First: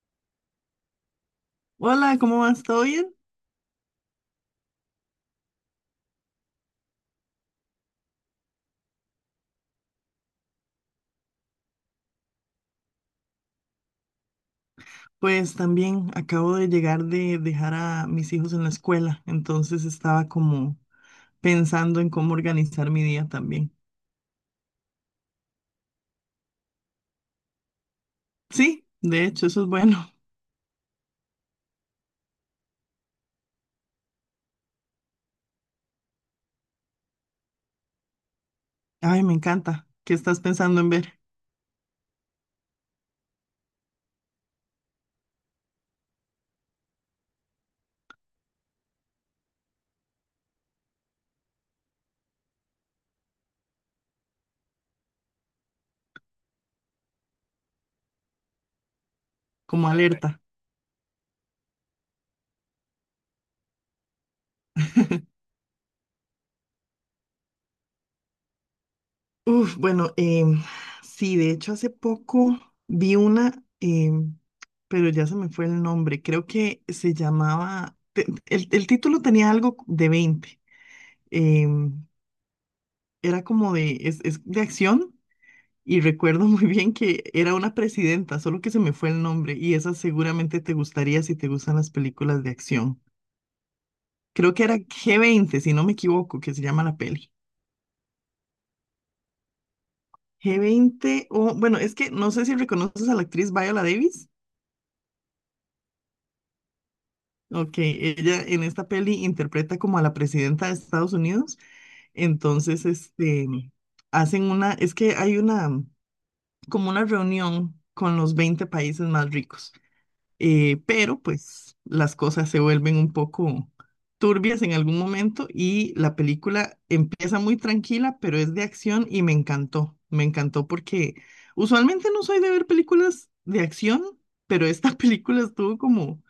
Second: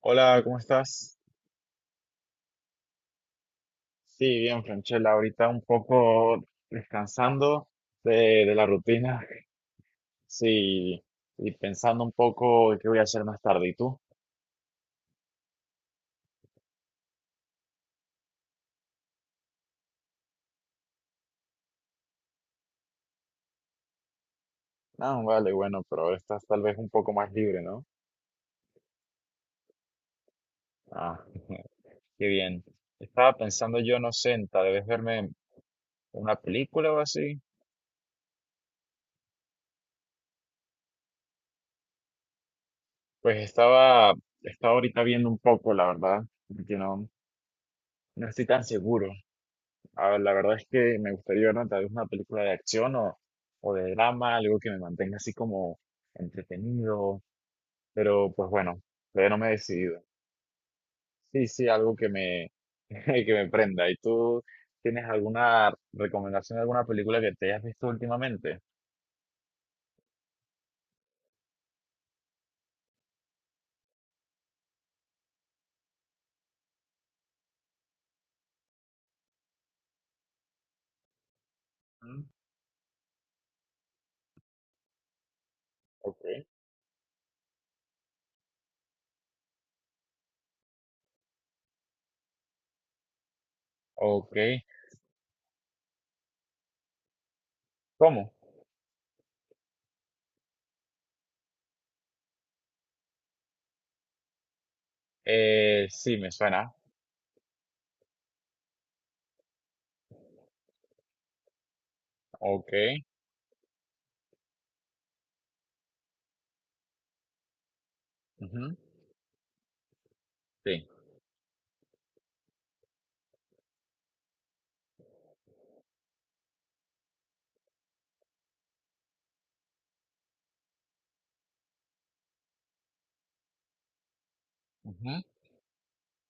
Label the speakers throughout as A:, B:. A: Hola, ¿cómo estás?
B: Hola, ¿cómo vas? ¿Todo bien?
A: Sí, bien, Franchella, ahorita un poco descansando de la rutina, sí, y pensando un poco de qué voy a hacer más tarde. ¿Y tú?
B: Pues también acabo de llegar de dejar a mis hijos en la escuela, entonces estaba como pensando en cómo organizar mi día también.
A: Ah, vale, bueno, pero ahora estás tal vez un poco más libre, ¿no?
B: Sí, de hecho, eso es bueno.
A: Ah, qué bien. Estaba pensando yo, no sé, en tal vez verme una película o así.
B: Ay, me encanta. ¿Qué estás pensando en ver?
A: Pues estaba ahorita viendo un poco, la verdad, porque no estoy tan seguro. A ver, la verdad es que me gustaría ver, ¿no?, tal vez una película de acción o de drama, algo que me mantenga así como entretenido, pero pues bueno, todavía no me he
B: Como
A: decidido.
B: alerta.
A: Sí, sí, que me prenda. ¿Y tú tienes alguna recomendación de alguna película que te hayas visto últimamente?
B: Uf, bueno, sí, de hecho hace poco vi una, em, pero ya se me fue el nombre. Creo que se llamaba el título tenía algo de 20. em,
A: Mm.
B: Era como es de acción. Y
A: Ok,
B: recuerdo muy bien que era una presidenta, solo que se me fue el nombre, y esa seguramente te gustaría si te gustan las películas de acción.
A: ok.
B: Creo que era G20 si no me equivoco, que se llama la peli.
A: ¿Cómo?
B: G20 o bueno, es que no sé si reconoces a la actriz Viola Davis.
A: Sí, me suena.
B: Ok, ella en esta peli interpreta como a la presidenta de Estados Unidos.
A: Ok.
B: Entonces, este, hacen una, es que hay una, como una reunión con los 20
A: Ujú.
B: países más ricos.
A: Sí.
B: Pero pues las cosas se vuelven un poco turbias en algún momento y la película empieza muy tranquila, pero es de acción y me encantó. Me encantó porque usualmente no soy de ver películas de acción, pero esta
A: Ujú.
B: película estuvo como,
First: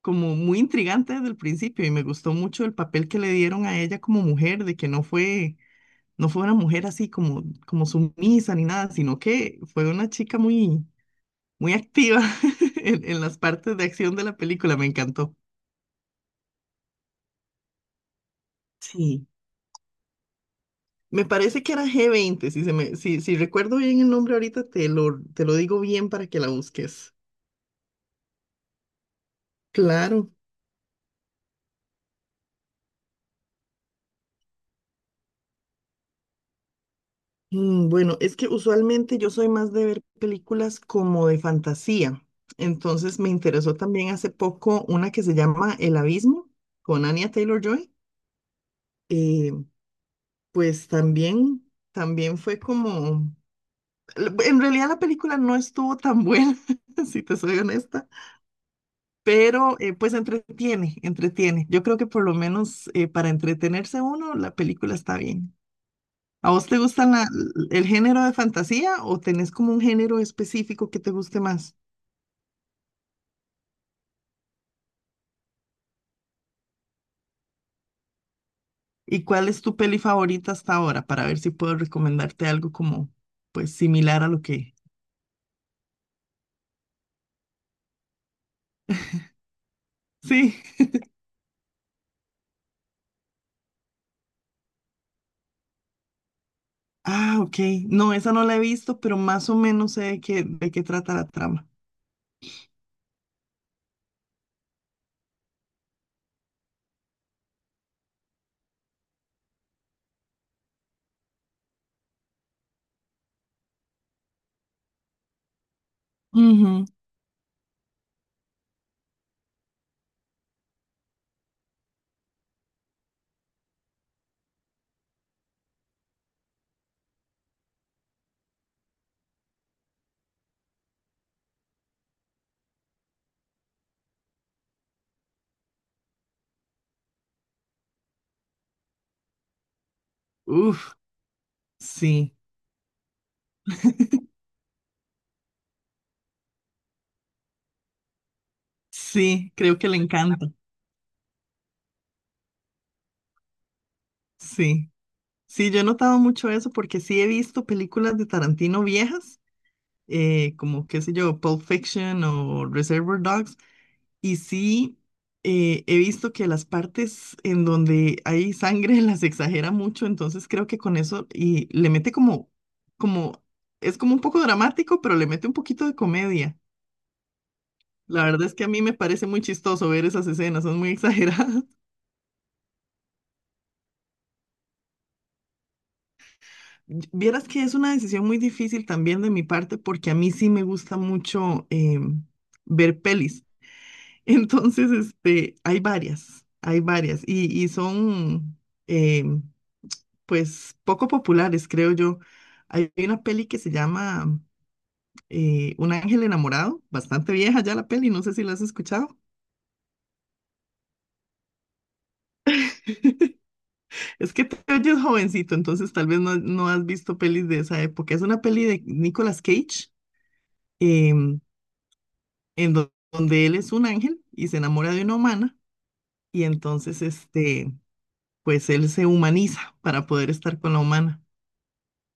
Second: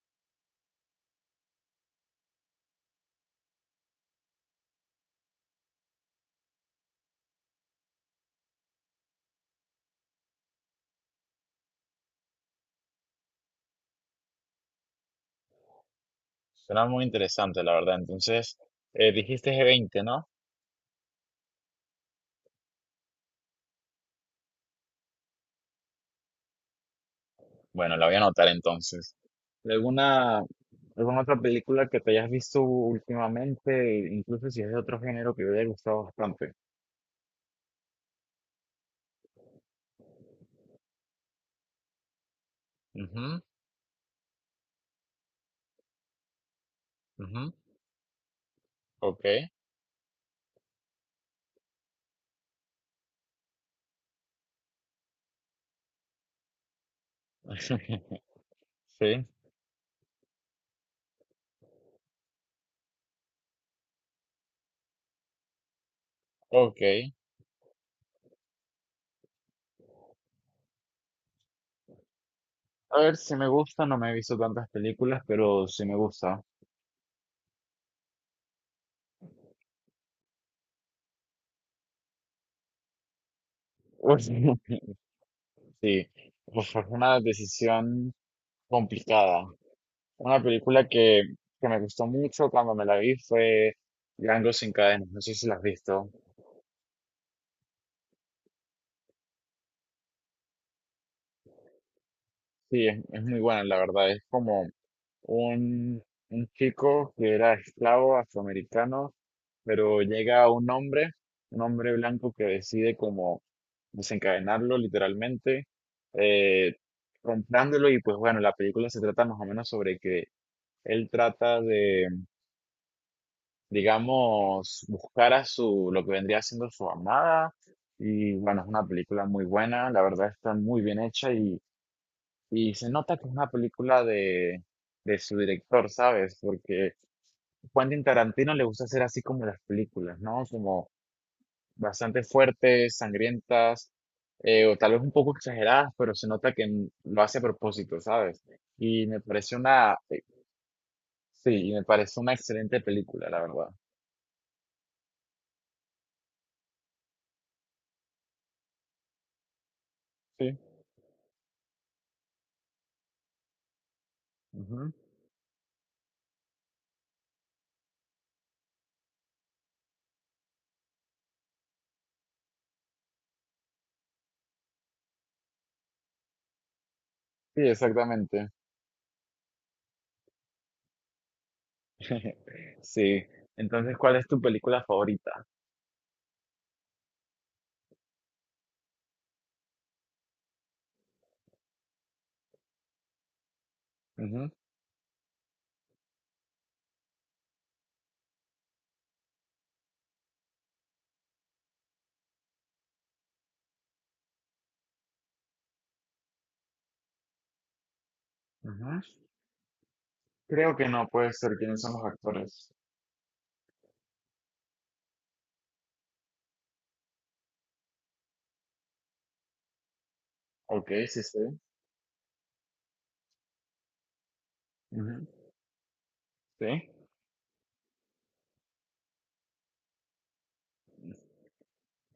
B: como muy intrigante desde el principio y me gustó mucho el papel que le dieron a ella como mujer, de que no fue una mujer así como sumisa ni nada, sino que fue una chica muy muy activa en las partes de acción de la película, me encantó.
A: Suena muy interesante, la verdad. Entonces,
B: Sí,
A: dijiste G20, ¿no?
B: me parece que era G20 si, se me, si, si recuerdo bien el nombre ahorita, te lo digo bien para que la busques.
A: Bueno, la voy a anotar entonces.
B: Claro.
A: ¿Alguna, alguna otra película que te hayas visto últimamente, incluso si es de otro género que te haya gustado bastante?
B: Bueno, es que usualmente yo soy más de ver películas como de fantasía. Entonces me
A: Ujú,
B: interesó también hace poco una que se llama El Abismo con Anya
A: ujú.
B: Taylor-Joy.
A: Ok.
B: Eh, pues también fue como en realidad la película no estuvo tan buena, si te soy honesta,
A: Sí,
B: pero pues entretiene, entretiene. Yo creo que por lo menos para entretenerse uno, la película está bien. ¿A vos te gustan
A: ok.
B: el género de fantasía o tenés como un género específico que te guste más?
A: A ver, si me gusta, no me he visto tantas películas, pero sí me gusta.
B: ¿Y cuál es tu peli favorita hasta ahora? Para ver si puedo recomendarte algo como pues similar
A: Pues,
B: a lo que...
A: sí, pues fue una decisión complicada. Una
B: Sí.
A: película que, que me gustó mucho cuando me la vi fue Django sin cadenas. No sé si la has visto.
B: Ah, ok. No, esa no la he visto, pero más o menos sé de qué trata la trama.
A: Sí, es muy buena, la verdad. Es como un, un chico que era esclavo afroamericano, pero llega un hombre blanco que decide como desencadenarlo literalmente, eh,
B: Ujú.
A: comprándolo, y pues bueno, la película se trata más o menos sobre que él trata de, digamos, buscar a su, lo que vendría siendo su amada. Y bueno, es una película muy buena, la verdad, está muy bien hecha, y se nota que es una película de su director, ¿sabes? Porque Quentin Tarantino le gusta hacer así como las películas, ¿no?
B: Uf,
A: Como bastante
B: sí.
A: fuertes, sangrientas, o tal vez un poco exageradas, pero se nota que lo hace a propósito, ¿sabes? Y me
B: Sí,
A: parece
B: creo que le
A: una, eh,
B: encanta.
A: sí, y me parece una excelente película, la verdad.
B: Sí, sí, yo he notado mucho eso porque sí he visto películas de Tarantino viejas,
A: Sí,
B: como qué sé yo, Pulp Fiction o Reservoir Dogs, y
A: ujú.
B: sí he visto que las partes en donde hay sangre las exagera mucho, entonces creo que con eso y le mete como, es como un poco dramático, pero le mete un poquito de comedia.
A: Sí,
B: La verdad
A: exactamente.
B: es que a mí me parece muy chistoso ver esas escenas, son muy exageradas.
A: Sí. Entonces, ¿cuál es tu película favorita?
B: Vieras que es una decisión muy difícil también de mi parte porque a mí sí me gusta mucho ver pelis.
A: Ujú,
B: Entonces, este, hay varias y son eh, pues poco populares, creo yo. Hay una peli que se llama Un ángel enamorado, bastante vieja ya la peli, no sé si la has
A: ujú.
B: escuchado.
A: Creo que no, puede ser, ¿quiénes son los actores?
B: Es que te oyes jovencito, entonces tal vez no, no has visto pelis de esa época. Es una peli de Nicolas Cage.
A: Ok, sí, sí.
B: em, en donde él es un ángel y se enamora de una
A: Ujú,
B: humana y
A: sí.
B: entonces este, pues él se humaniza para poder estar con la humana.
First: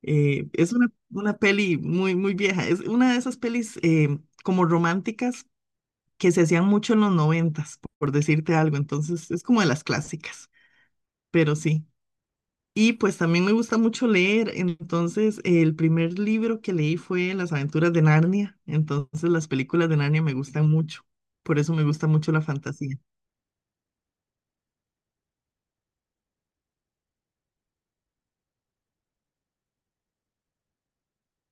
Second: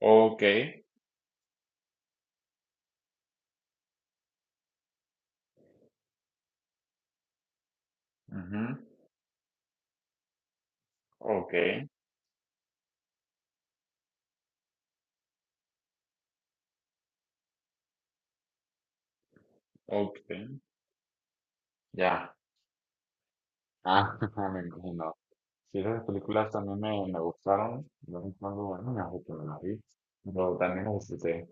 A: Ok.
B: Es una peli muy, muy vieja, es una de esas pelis como románticas que se hacían mucho en los noventas, por decirte
A: Ujú,
B: algo, entonces es como de las clásicas,
A: ok.
B: pero sí. Y pues también me gusta mucho leer, entonces el primer libro que leí fue Las aventuras de Narnia, entonces las películas de Narnia
A: Ok.
B: me gustan mucho, por eso me gusta mucho
A: Ya.
B: la fantasía.
A: Ah, me imagino. Sí, esas películas también me gustaron. De vez en cuando, bueno, me hago que me las vi. Pero también las disfruté.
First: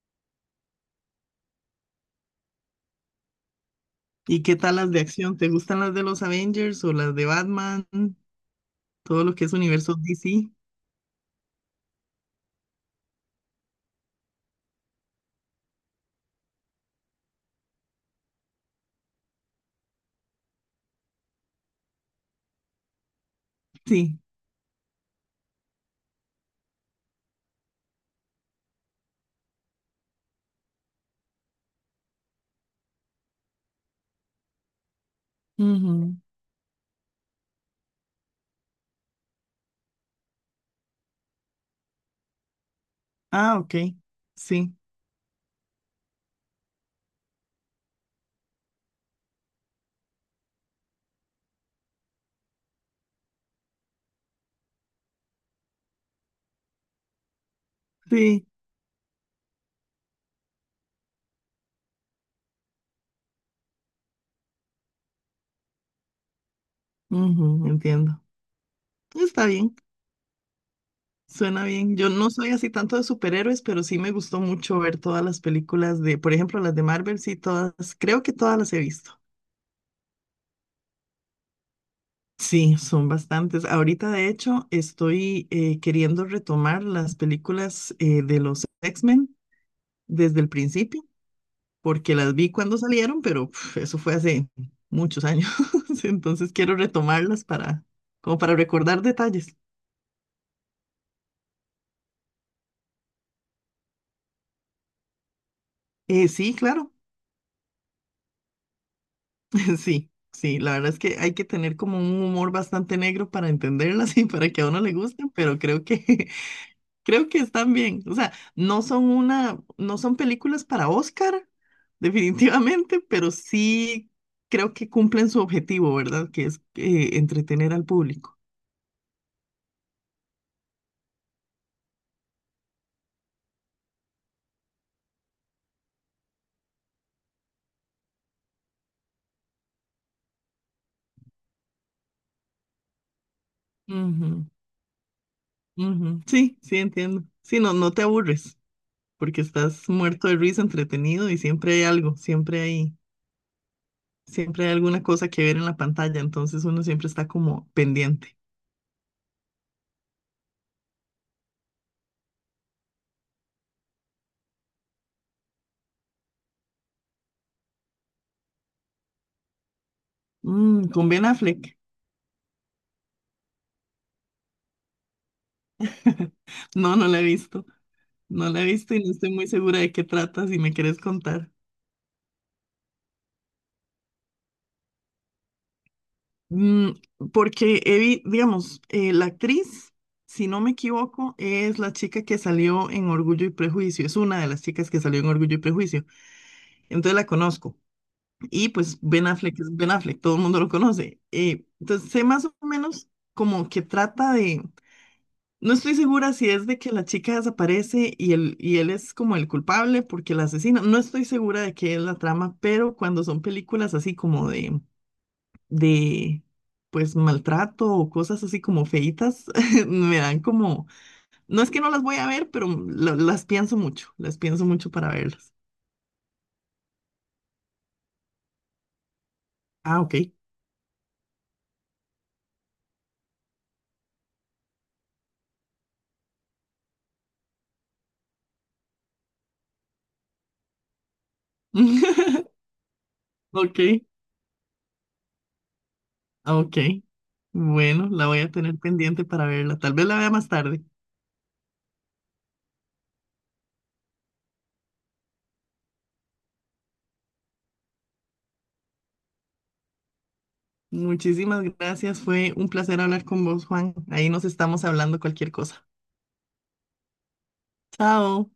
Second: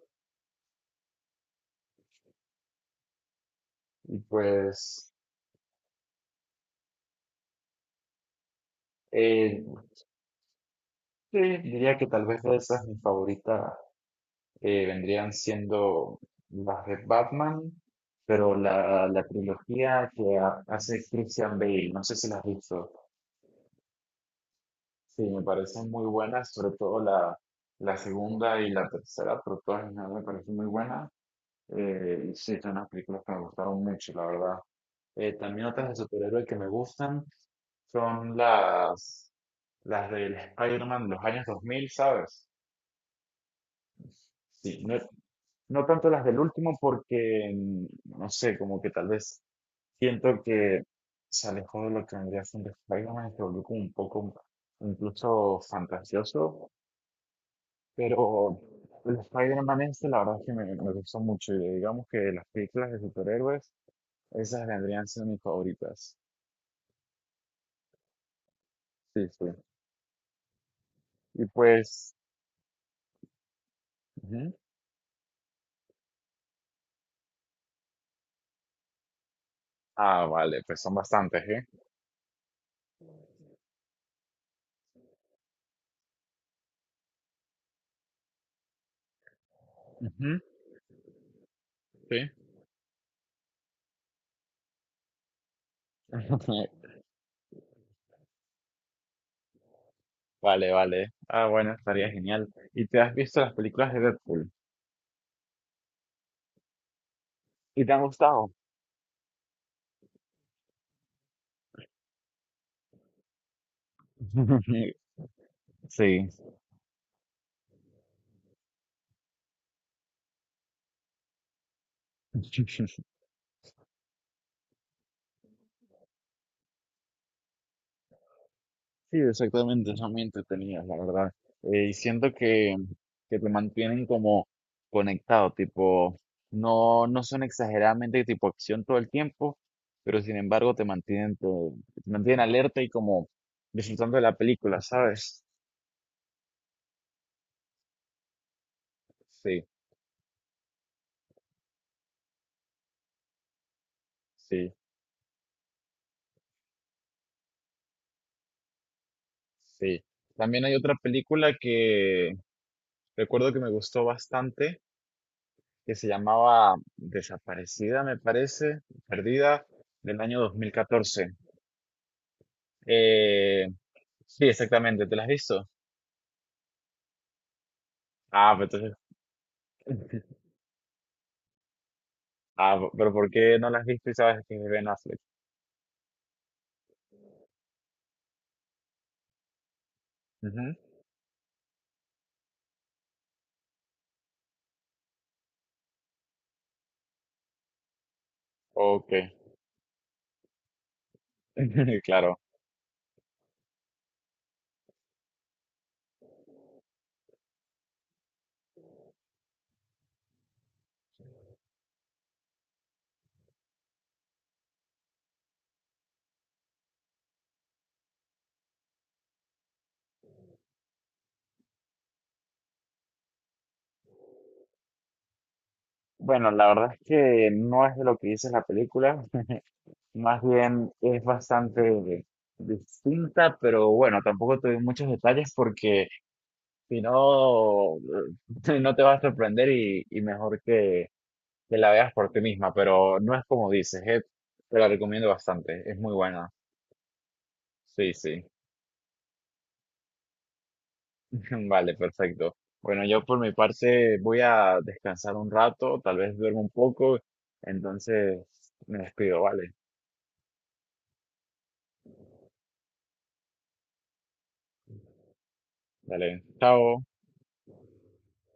A: Y
B: ¿Y qué tal las de
A: pues,
B: acción? ¿Te gustan las de los Avengers o las de Batman? Todo lo que es
A: eh,
B: universo DC.
A: sí, diría que tal vez de esas mi favorita vendrían siendo las de Batman, pero la trilogía que hace Christian Bale. No sé si las has visto.
B: Sí.
A: Sí, me parecen muy buenas, sobre todo la segunda y la tercera, pero todas en general me parecen muy buenas. Y sí, son unas películas que me gustaron mucho, la verdad. También otras de
B: Ujú.
A: superhéroes que me gustan son las del Spider-Man de los años 2000, ¿sabes?
B: Ah, ok. Sí,
A: Sí, no, no tanto las del último porque, no sé, como que tal vez siento que se alejó de lo que vendría siendo Spider-Man y se volvió como un poco incluso fantasioso.
B: sí.
A: Pero el Spider-Man este, la verdad es que me gustó mucho. Y digamos que las películas de superhéroes, esas vendrían siendo mis favoritas.
B: Ujú, entiendo.
A: Sí,
B: Está
A: sí.
B: bien,
A: Y
B: suena bien. Yo
A: pues.
B: no soy así tanto de superhéroes, pero sí me gustó
A: Ujú.
B: mucho ver todas las películas de, por ejemplo, las de Marvel, sí, todas, creo que todas las he visto.
A: Ah, vale, pues son bastantes, ¿eh?
B: Sí, son bastantes. Ahorita, de hecho, estoy queriendo retomar las películas de los X-Men desde
A: Ujú,
B: el principio, porque
A: sí.
B: las vi cuando salieron, pero eso fue hace muchos años. Entonces quiero retomarlas para, como para recordar detalles.
A: Vale, vale. Ah, bueno, estaría genial. ¿Y te has visto las películas de Deadpool?
B: Sí, claro,
A: ¿Y te han gustado?
B: sí, sí. La verdad es que hay que tener como un humor bastante negro para entenderlas y para que a uno le gusten, pero creo
A: Sí.
B: que creo que están bien. O sea, no son películas para Oscar, definitivamente, pero sí creo que cumplen su objetivo, ¿verdad? Que es entretener al público.
A: Sí, exactamente, son muy entretenidas, la verdad. Y siento que te mantienen como conectado, tipo, no, no son exageradamente tipo acción todo el tiempo, pero sin embargo te mantienen, te mantienen alerta y como disfrutando de la
B: Ujú,
A: película, ¿sabes?
B: ujú. Sí, sí, entiendo. Sí, no, no te aburres, porque
A: Sí,
B: estás muerto de risa, entretenido y siempre hay algo, siempre hay
A: sí,
B: alguna cosa que ver en la pantalla, entonces uno siempre está como pendiente.
A: sí. También hay otra película que recuerdo que me gustó bastante, que se llamaba Desaparecida, me parece, Perdida, del año dos mil
B: Mm, con Ben
A: catorce
B: Affleck.
A: Eh, Sí, exactamente, ¿te las has visto?
B: No, no la he visto. No
A: Ah,
B: la
A: pero
B: he visto
A: entonces,
B: y no estoy muy segura de qué trata, si me quieres contar.
A: ah, pero ¿por qué no las has visto y sabes que es de Ben Affleck?
B: Mm, Porque, digamos, la actriz, si no me
A: Ujú.
B: equivoco, es la chica que salió en Orgullo y Prejuicio, es una de las chicas que salió en Orgullo y Prejuicio, entonces la conozco. Y pues
A: Ok,
B: Ben Affleck es Ben Affleck, todo el mundo lo conoce. Entonces sé
A: claro.
B: más o menos como que trata de... No estoy segura si es de que la chica desaparece y él es como el culpable porque la asesina. No estoy segura de qué es la trama, pero cuando son películas así como de de, pues, maltrato o cosas así como feitas, me dan como, no es que no las voy a ver, pero las pienso mucho para verlas.
A: Bueno, la verdad es que no es de lo que dice la película.
B: Ah, ok.
A: Más bien es bastante distinta, pero bueno, tampoco te doy muchos detalles porque si no, no te va a sorprender, y mejor que la veas por ti misma, pero no es como
B: Ok,
A: dices. Eh, te la recomiendo bastante, es muy buena.
B: ok. Bueno,
A: Sí,
B: la voy
A: sí.
B: a tener pendiente para verla. Tal vez la vea más tarde.
A: Vale, perfecto. Bueno, yo por mi parte voy a descansar un rato, tal vez duermo un poco, entonces me despido, vale.
B: Muchísimas gracias. Fue un placer hablar con vos, Juan. Ahí nos estamos hablando cualquier cosa.
A: Dale, chao.
B: Chao.